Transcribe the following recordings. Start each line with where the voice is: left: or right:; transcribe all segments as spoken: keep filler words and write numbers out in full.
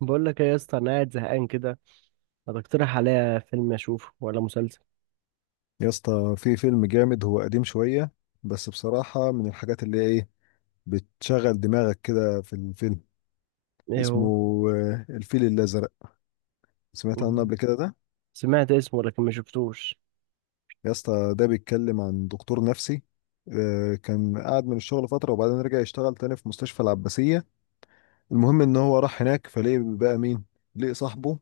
right: بقول لك ايه يا اسطى، انا قاعد زهقان كده. ما تقترح عليا فيلم اشوفه ولا مسلسل؟
left: يا اسطى، في فيلم جامد، هو قديم شوية، بس بصراحة من الحاجات اللي هي ايه بتشغل دماغك كده في الفيلم.
right: ايه
left: اسمه
right: هو؟
left: آه، الفيل الأزرق. سمعت عنه
right: مم.
left: قبل كده ده؟
right: سمعت اسمه لكن ما شفتوش.
left: يا اسطى، ده بيتكلم عن دكتور نفسي. آه، كان قاعد من الشغل فترة وبعدين رجع يشتغل تاني في مستشفى العباسية. المهم ان هو راح هناك فلقي بقى مين؟ لقي صاحبه.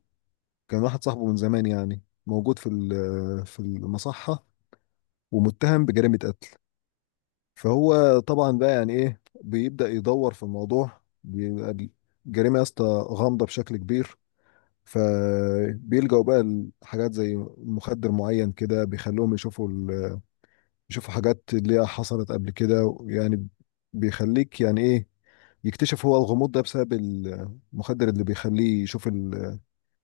left: كان واحد صاحبه من زمان، يعني موجود في ال- آه، في المصحة، ومتهم بجريمة. فهو طبعا بقى، يعني ايه، بيبدأ يدور في الموضوع، بيبقى الجريمة يا اسطى غامضة بشكل كبير. فبيلجأوا بقى لحاجات زي مخدر معين كده بيخلوهم يشوفوا ال... يشوفوا حاجات اللي هي حصلت قبل كده يعني. بيخليك، يعني ايه، يكتشف هو الغموض ده بسبب المخدر اللي بيخليه يشوف ال-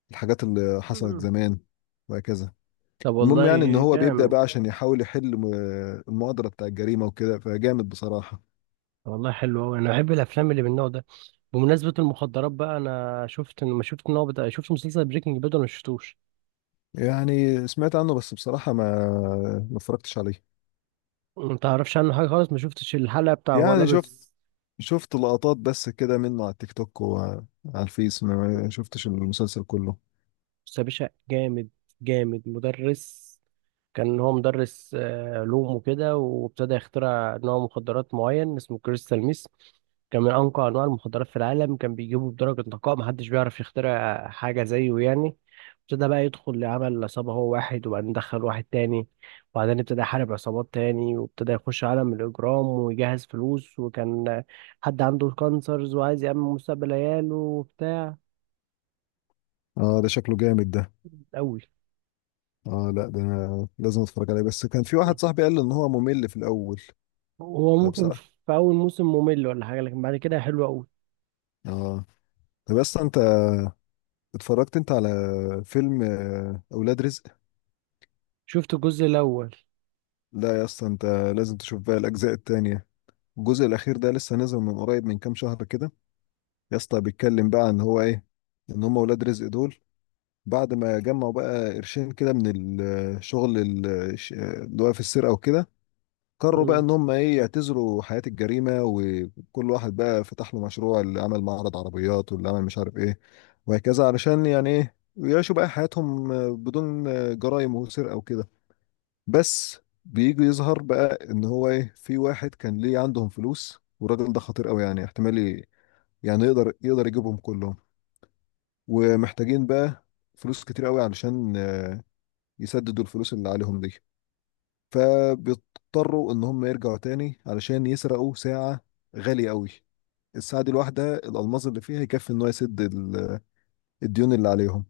left: الحاجات اللي حصلت
right: مم.
left: زمان، وهكذا.
right: طب
left: المهم يعني ان
right: والله.
left: هو بيبدأ
right: جامد.
left: بقى عشان يحاول يحل م- المؤامرة بتاع الجريمة وكده، فجامد بصراحة.
right: والله حلو قوي، انا بحب الافلام اللي من النوع ده. بمناسبه المخدرات بقى، انا شفت ما شفت ان هو بتاع شفت مسلسل بريكنج باد ولا ما شفتوش؟
left: يعني سمعت عنه بس بصراحة ما ما اتفرجتش عليه.
right: ما تعرفش عنه حاجه خالص؟ ما شفتش الحلقه بتاع هو
left: يعني شفت
right: لابس؟
left: شفت لقطات بس كده منه على التيك توك وعلى الفيس، ما ما شفتش المسلسل كله.
right: بص يا باشا، جامد جامد مدرس. كان هو مدرس آه، علوم وكده، وابتدى يخترع نوع مخدرات معين اسمه كريستال ميس. كان من أنقى أنواع المخدرات في العالم، كان بيجيبه بدرجة نقاء محدش بيعرف يخترع حاجة زيه يعني. ابتدى بقى يدخل لعمل عصابة هو واحد، وبعدين دخل واحد تاني، وبعدين ابتدى يحارب عصابات تاني وابتدى يخش عالم الإجرام ويجهز فلوس، وكان حد عنده كانسرز وعايز يأمن مستقبل عياله وبتاع.
left: اه، ده شكله جامد ده.
right: أوي.
left: اه، لا ده أنا لازم اتفرج عليه، بس كان في واحد صاحبي قال لي ان هو ممل في الاول.
right: هو ممكن
left: فبصراحة،
right: في اول موسم ممل ولا حاجه، لكن بعد كده حلو قوي.
left: اه. طب يا اسطى انت، اتفرجت انت على فيلم آه، اولاد رزق؟
right: شفت الجزء الاول.
left: لا يا اسطى، انت لازم تشوف بقى الاجزاء التانية. الجزء الاخير ده لسه نازل من قريب، من كام شهر كده. يا اسطى، بيتكلم بقى ان هو ايه، ان هم اولاد رزق دول بعد ما جمعوا بقى قرشين كده من الشغل ال- اللي هو في السرقة وكده، قرروا بقى
right: امم.
left: ان هم ايه يعتزلوا حياة الجريمة، وكل واحد بقى فتح له مشروع، اللي عمل معرض عربيات، واللي عمل مش عارف ايه، وهكذا، علشان يعني ايه يعيشوا بقى حياتهم بدون جرائم وسرقة وكده، بس بيجي يظهر بقى ان هو ايه، في واحد كان ليه عندهم فلوس، والراجل ده خطير قوي، يعني احتمال ي- يعني يقدر يقدر يجيبهم كلهم. ومحتاجين بقى فلوس كتير قوي علشان يسددوا الفلوس اللي عليهم دي، فبيضطروا ان هم يرجعوا تاني علشان يسرقوا ساعة غالية قوي. الساعة دي، الواحدة، الألماس اللي فيها يكفي ان هو يسد ال- الديون اللي عليهم.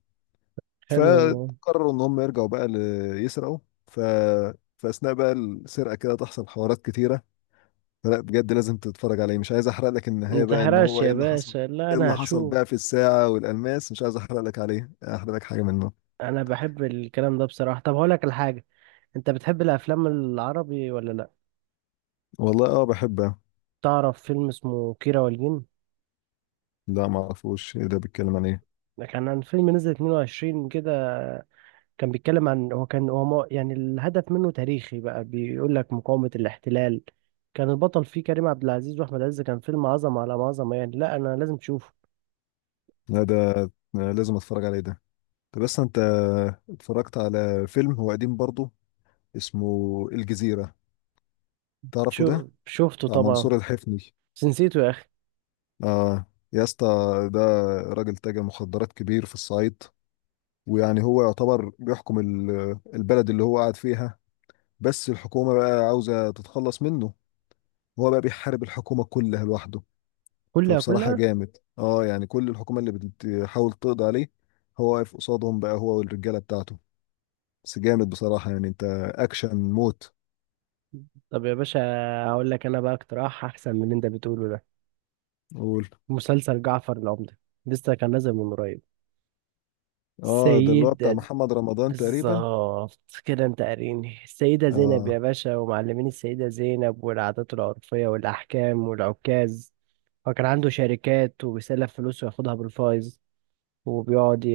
right: حلو والله.
left: فقرروا ان هم يرجعوا بقى ل- يسرقوا، ف فأثناء بقى السرقة كده تحصل حوارات كتيرة. فلا بجد لازم تتفرج عليه، مش عايز احرق لك
right: ما
left: النهاية بقى ان
right: تحرقش
left: هو ايه
right: يا
left: اللي حصل.
right: باشا، لا
left: ايه
right: انا
left: اللي حصل
right: هشوف.
left: بقى في الساعة والألماس، مش عايز احرق لك عليه، احرق لك حاجة منه.
right: انا بحب الكلام ده بصراحه. طب هقول لك الحاجه، انت بتحب الافلام العربي ولا لا؟
left: والله اه بحبه.
right: تعرف فيلم اسمه كيرة والجن؟
left: لا ما اعرفوش، ايه ده بيتكلم عن ايه؟
right: ده كان عن فيلم نزل اتنين وعشرين كده، كان بيتكلم عن، هو كان هو مو- يعني الهدف منه تاريخي بقى، بيقول لك مقاومه الاحتلال. كان البطل فيه كريم عبد العزيز واحمد عز، كان فيلم عظمه على عظمه يعني، لا انا لازم تشوفه.
left: لا ده أنا لازم اتفرج عليه ده. طب بس انت اتفرجت على فيلم، هو قديم برضه، اسمه الجزيرة، تعرفه ده؟
right: شو شفته
left: بتاع
right: طبعا،
left: منصور الحفني.
right: بس نسيته يا اخي.
left: اه يا اسطى، ده راجل تاجر مخدرات كبير في الصعيد. ويعني هو يعتبر بيحكم ال- البلد اللي هو قاعد فيها. بس الحكومة بقى عاوزة تتخلص منه. هو بقى بيحارب الحكومة كلها لوحده.
right: كلها
left: فبصراحة
right: كلها.
left: جامد، اه، يعني كل الحكومة اللي بتحاول تقضي عليه، هو واقف قصادهم بقى، هو والرجالة بتاعته. بس جامد بصراحة يعني، انت اكشن موت.
right: طب يا باشا، هقول لك انا بقى اقتراح احسن من اللي انت بتقوله ده،
left: قول.
right: مسلسل جعفر العمدة، لسه كان نازل من قريب.
left: اه، ده اللي هو
right: سيدة
left: بتاع
right: ز-
left: محمد رمضان تقريبا.
right: بالظبط كده، انت قاريني السيدة زينب
left: اه،
right: يا باشا، ومعلمين السيدة زينب والعادات العرفية والأحكام والعكاز، وكان عنده شركات وبيسلف فلوس وياخدها بالفايز، وبيقعد ي...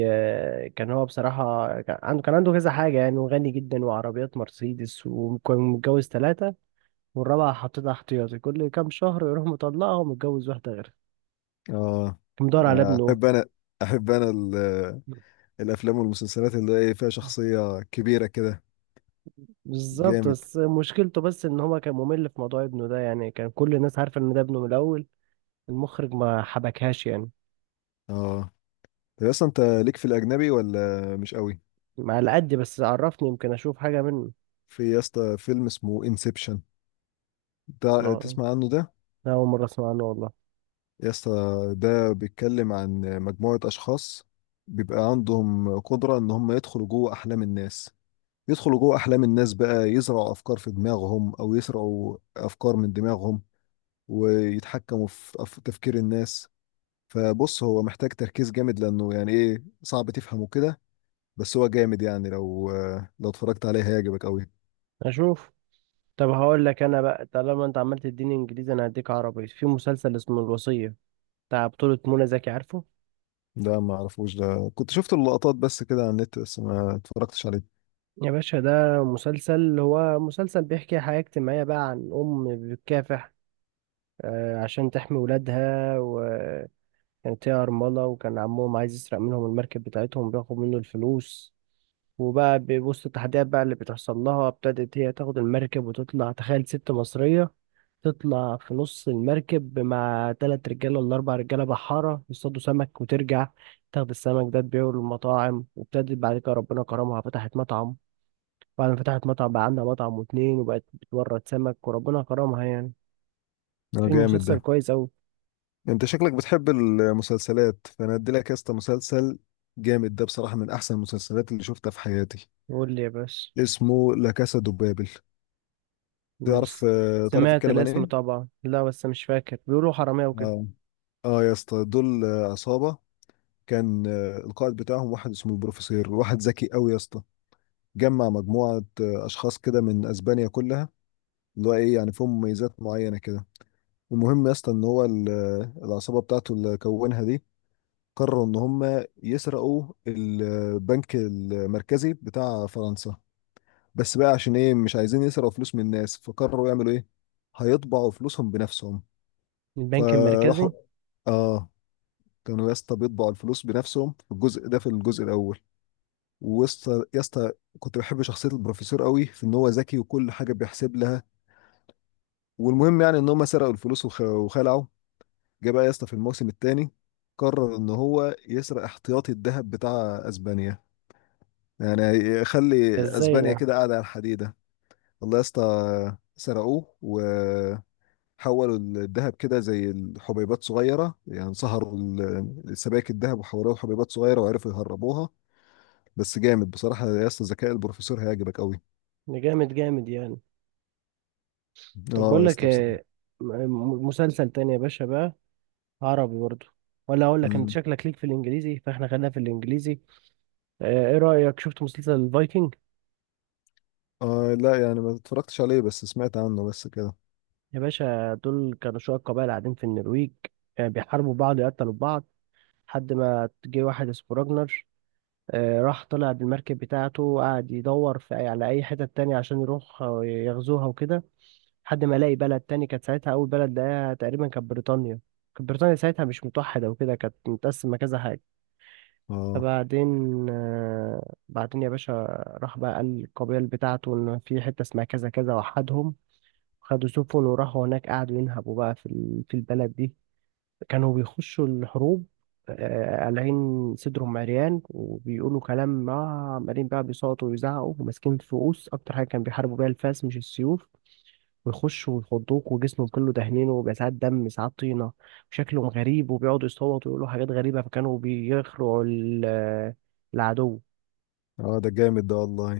right: كان هو بصراحة، كان عنده كان عنده كذا حاجة يعني، وغني جدا وعربيات مرسيدس، وكان متجوز ثلاثة، والرابعة حطيتها احتياطي، كل كام شهر يروح مطلقها ومتجوز واحدة غيرها.
left: اه،
right: كان مدور على
left: آه،
right: ابنه.
left: احب انا احب انا ال- الافلام والمسلسلات اللي هي فيها شخصية كبيرة كده،
right: بالظبط،
left: جامد،
right: بس مشكلته بس ان هو كان ممل في موضوع ابنه ده، يعني كان كل الناس عارفة ان ده ابنه من الاول، المخرج ما حبكهاش يعني.
left: اه. طب يا اسطى، انت ليك في الاجنبي ولا مش قوي؟
right: على قد، بس عرفني يمكن اشوف حاجة منه.
left: في يا اسطى فيلم اسمه انسبشن، ده
right: أنا
left: تسمع عنه ده؟
right: أول مرة اسمع عنه والله.
left: يا اسطى، ده بيتكلم عن مجموعة اشخاص بيبقى عندهم قدرة ان هم يدخلوا جوه احلام الناس. يدخلوا جوه احلام الناس بقى، يزرعوا افكار في دماغهم او يسرقوا افكار من دماغهم، ويتحكموا في أف- تفكير الناس. فبص، هو محتاج تركيز جامد، لانه يعني ايه صعب تفهمه كده، بس هو جامد، يعني لو لو اتفرجت عليه هيعجبك قوي.
right: اشوف. طب هقول لك انا بقى، طالما انت عمال تديني انجليزي انا هديك عربي، في مسلسل اسمه الوصية، بتاع بطولة منى زكي، عارفه؟
left: ده ما اعرفوش ده، كنت شفت اللقطات بس كده على النت، بس ما اتفرجتش عليه.
right: يا باشا ده مسلسل، هو مسلسل بيحكي حياة اجتماعية بقى عن ام بتكافح آه، عشان تحمي ولادها، وكانت هي أرملة، وكان عمهم عايز يسرق منهم المركب بتاعتهم بياخد منه الفلوس. وبقى بوسط التحديات بقى اللي بتحصل لها، ابتدت هي تاخد المركب وتطلع، تخيل ست مصرية تطلع في نص المركب مع تلات رجالة ولا أربع رجالة بحارة يصطادوا سمك، وترجع تاخد السمك ده تبيعه للمطاعم، وابتدت بعد كده ربنا كرمها فتحت مطعم، بعد ما فتحت مطعم بقى عندها مطعم واتنين، وبقت بتورد سمك وربنا كرمها يعني،
left: ده
right: في
left: جامد ده.
right: مسلسل كويس أوي.
left: انت شكلك بتحب المسلسلات، فانا ادي لك يا اسطى مسلسل جامد، ده بصراحة من احسن المسلسلات اللي شفتها في حياتي،
right: قول لي يا باشا.
left: اسمه لا كاسا دوبابل.
right: ماشي.
left: تعرف آه، تعرف
right: سمعت
left: الكلام عن
right: الاسم
left: ايه؟
right: طبعا، لا بس مش فاكر، بيقولوا حرامية وكده.
left: اه، اه، يا اسطى دول آه، عصابة. كان آه، القائد بتاعهم واحد اسمه البروفيسور، واحد ذكي قوي يا اسطى. جمع مجموعة آه، أشخاص كده من أسبانيا كلها، اللي هو إيه يعني فيهم مميزات معينة كده. المهم يا اسطى إن هو ال- آه، العصابة بتاعته اللي كونها دي، قرروا إن هم يسرقوا البنك المركزي بتاع فرنسا. بس بقى عشان إيه مش عايزين يسرقوا فلوس من الناس، فقرروا يعملوا إيه؟ هيطبعوا فلوسهم بنفسهم.
right: البنك المركزي؟
left: فراحوا، اه، كانوا يا اسطى بيطبعوا الفلوس بنفسهم في الجزء ده، في الجزء الاول. ويسطا يا اسطى، كنت بحب شخصيه البروفيسور قوي، في ان هو ذكي وكل حاجه بيحسب لها. والمهم يعني ان هم سرقوا الفلوس وخ- وخلعوا. جه بقى يا اسطى في الموسم الثاني، قرر ان هو يسرق احتياطي الذهب بتاع اسبانيا، يعني
right: ده
left: يخلي
right: ازاي
left: اسبانيا
right: ده؟
left: كده قاعده على الحديده. والله يا اسطى سرقوه، وحولوا الذهب كده زي الحبيبات صغيره، يعني سهروا ال- سبائك الذهب وحولوها لحبيبات صغيره وعرفوا يهربوها. بس جامد بصراحة يا اسطى، ذكاء البروفيسور هيعجبك قوي.
right: ده جامد جامد يعني. طب
left: اه
right: بقول
left: يا
right: لك
left: اسطى،
right: إيه،
left: بصراحة.
right: م- م- مسلسل تاني يا باشا بقى، عربي برضو، ولا اقول لك انت
left: امم
right: شكلك ليك في الانجليزي، فاحنا خلينا في الانجليزي. آه، ايه رأيك، شفت مسلسل الفايكنج؟
left: اه، لا يعني ما اتفرجتش عليه، بس سمعت عنه بس كده.
right: يا باشا دول كانوا شوية قبائل قاعدين في النرويج، آه، بيحاربوا بعض يقتلوا بعض، لحد ما جه واحد اسمه راجنر. آه، راح طلع بالمركب بتاعته وقعد يدور في أي- على اي حتة تانية عشان يروح آه، يغزوها وكده، لحد ما لاقي بلد تاني، كانت ساعتها اول بلد لقاها تقريبا كانت بريطانيا. كانت بريطانيا ساعتها مش متوحدة وكده، كانت متقسمة كذا.
left: اه،
right: فبعدين آه، بعدين يا باشا، راح بقى قال للقبيل بتاعته إن في حتة اسمها كذا كذا وحدهم، خدوا سفن وراحوا هناك، قعدوا ينهبوا بقى في ال- في البلد دي. كانوا بيخشوا الحروب آه، قالعين صدرهم عريان وبيقولوا كلام ما، عمالين بقى بيصوتوا ويزعقوا وماسكين فؤوس، أكتر حاجة كان بيحاربوا بيها الفاس مش السيوف، ويخشوا ويخضوك وجسمه كله دهنين وبيبقى ساعات دم ساعات طينة، وشكلهم غريب وبيقعدوا يصوتوا ويقولوا حاجات غريبة، فكانوا بيخرعوا ال- العدو.
left: اه، ده جامد ده والله.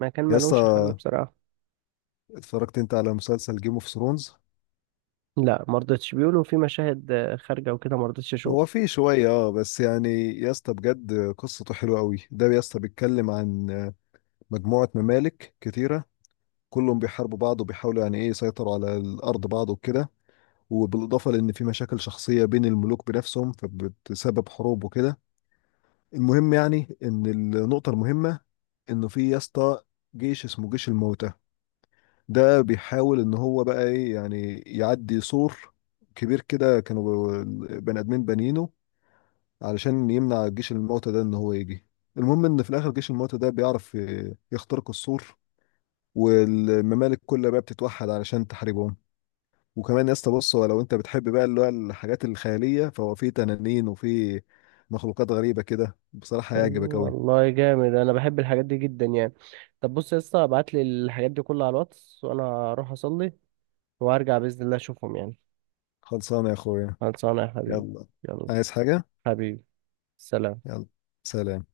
right: ما كان
left: يا
right: ملوش حل
left: اسطى،
right: بصراحة.
left: اتفرجت انت على مسلسل جيم اوف ثرونز؟
right: لا مرضتش، بيقولوا في مشاهد آه، خارجة وكده، مرضتش
left: هو
right: أشوف.
left: فيه شوية، اه، بس يعني يا اسطى بجد قصته حلوة قوي، ده يا اسطى بيتكلم عن مجموعة ممالك كتيرة. كلهم بيحاربوا بعض وبيحاولوا يعني ايه يسيطروا على الأرض بعض وكده، وبالإضافة لأن في مشاكل شخصية بين الملوك بنفسهم فبتسبب حروب وكده. المهم يعني ان النقطة المهمة، انه في يا اسطى جيش اسمه جيش الموتى. ده بيحاول ان هو بقى ايه، يعني يعدي سور كبير كده، كانوا ب- بني ادمين بانيينه، علشان يمنع جيش الموتى ده ان هو يجي. المهم ان في الاخر جيش الموتى ده بيعرف ي- يخترق السور، والممالك كلها بقى بتتوحد علشان تحاربهم. وكمان يا اسطى، بص، هو لو انت بتحب بقى اللي هو الحاجات الخيالية، فهو في تنانين وفي مخلوقات غريبة كده، بصراحة
right: أيوة
left: هيعجبك أوي.
right: والله جامد، أنا بحب الحاجات دي جدا يعني. طب بص يا اسطى ابعت لي الحاجات دي كلها على الواتس، وأنا هروح أصلي وهرجع بإذن الله أشوفهم يعني.
left: خلصانة يا أخويا.
right: خلصانة يا حبيبي.
left: يلا.
right: يلا.
left: عايز حاجة؟
right: حبيبي. سلام.
left: يلا، سلام.